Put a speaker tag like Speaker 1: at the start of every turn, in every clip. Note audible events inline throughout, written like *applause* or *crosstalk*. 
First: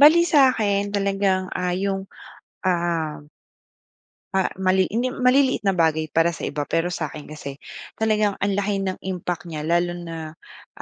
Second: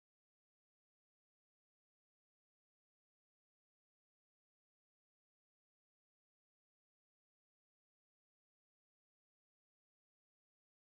Speaker 1: Bali sa'kin, talagang, ah, 'yong ah ah, mali hindi maliliit na bagay para sa iba pero sa akin kasi talagang ang laki ng impact niya lalo na,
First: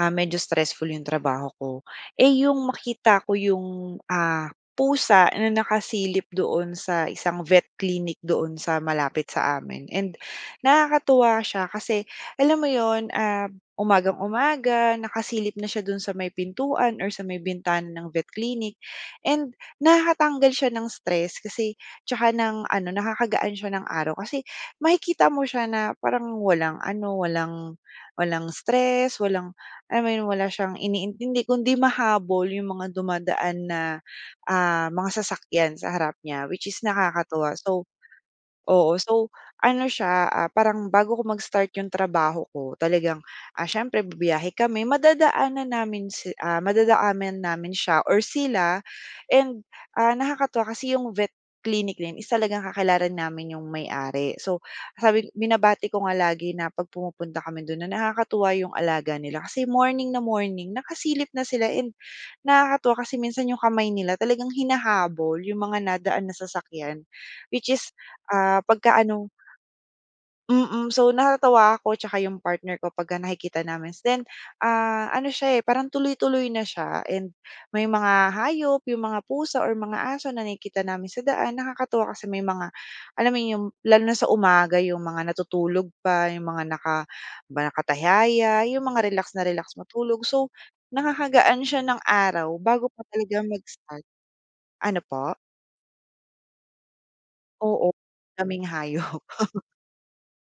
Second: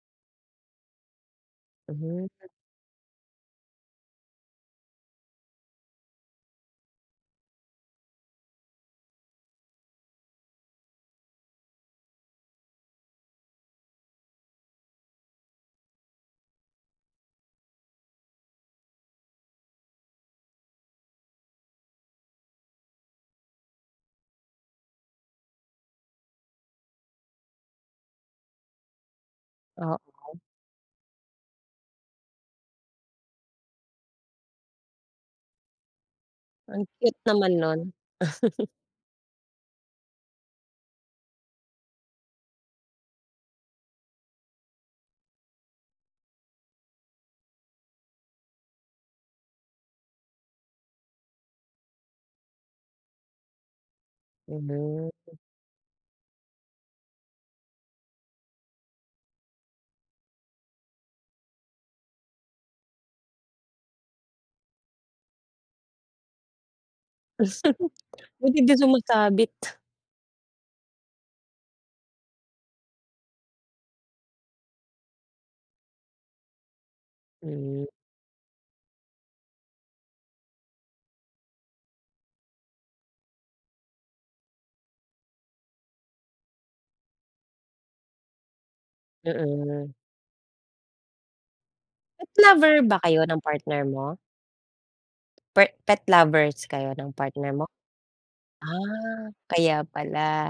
Speaker 1: ah, medyo stressful 'yong trabaho ko.
Speaker 2: Mhm.
Speaker 1: Eh, 'yong makikita ko 'yong, ah, pusa na nakasilip doon sa isang vet clinic doon sa malapit sa amin and, nakakatuwa siya kasi, alam mo 'yon, ah, umagang-umaga nakasilip na siya do'n sa may pintuan or sa may bintana ng vet clinic and nakakatanggal siya ng stress. Kasi 'tsaka ng ano nakakagaan siya ng araw kasi makikita mo siya na parang walang ano, walang walang stress, walang alam mo 'yon,
Speaker 2: Oo.
Speaker 1: wala siyang iniintindi kundi mahabol 'yong mga dumadaan na, ah, mga sasakyan sa harap niya, which is
Speaker 2: Ang cute naman
Speaker 1: nakakatuwa.
Speaker 2: no'n.
Speaker 1: So
Speaker 2: *chuckles*
Speaker 1: oo, so, ano siya, ah, parang bago ko mag-start 'yong trabaho ko, talagang, ah, siyempre bibiyahe kami, madadaanan namin si ah, madadaanan namin siya or sila and, ah, nakakatuwa kasi 'yong vet clinic na 'yon is talagang kakilala namin 'yong may-ari. So, sabi
Speaker 2: Mabuti.
Speaker 1: binabati ko nga lagi na pag pumupunta kami do'n na nakakatuwa 'yong alaga nila, kasi morning na morning nakasilip na sila. And nakakatuwa kasi minsan 'yong kamay nila talagang hinahabol 'yong mga nadaan na sasakyan, which is,
Speaker 2: *laughs* Buti
Speaker 1: ah,
Speaker 2: hindi
Speaker 1: pagka ano
Speaker 2: sumasabit?
Speaker 1: Mm, so natatawa ako 'tsaka 'yong partner ko pagka nakikita namin. Then, ah, ano siya, eh, parang tuloy-tuloy na siya and
Speaker 2: Hmm.
Speaker 1: may mga hayop, 'yong mga pusa or mga aso na nakikita namin sa daan nakakatuwa kasi may mga, alam mo 'yon, 'yong lalo na sa umaga 'yong mga natutulog pa, 'yong mga naka, 'di ba, nakatihaya, 'yong mga relax na relax
Speaker 2: Mm.
Speaker 1: matulog. So, nakakagaan siya ng
Speaker 2: Pet
Speaker 1: araw,
Speaker 2: lover
Speaker 1: bago
Speaker 2: ba
Speaker 1: pa
Speaker 2: kayo
Speaker 1: talaga
Speaker 2: ng partner
Speaker 1: mag-start.
Speaker 2: mo?
Speaker 1: Ano po?
Speaker 2: Per pet lovers kayo ng partner mo?
Speaker 1: Oo kaming hayop.
Speaker 2: Ah,
Speaker 1: *chuckles*
Speaker 2: kaya pala.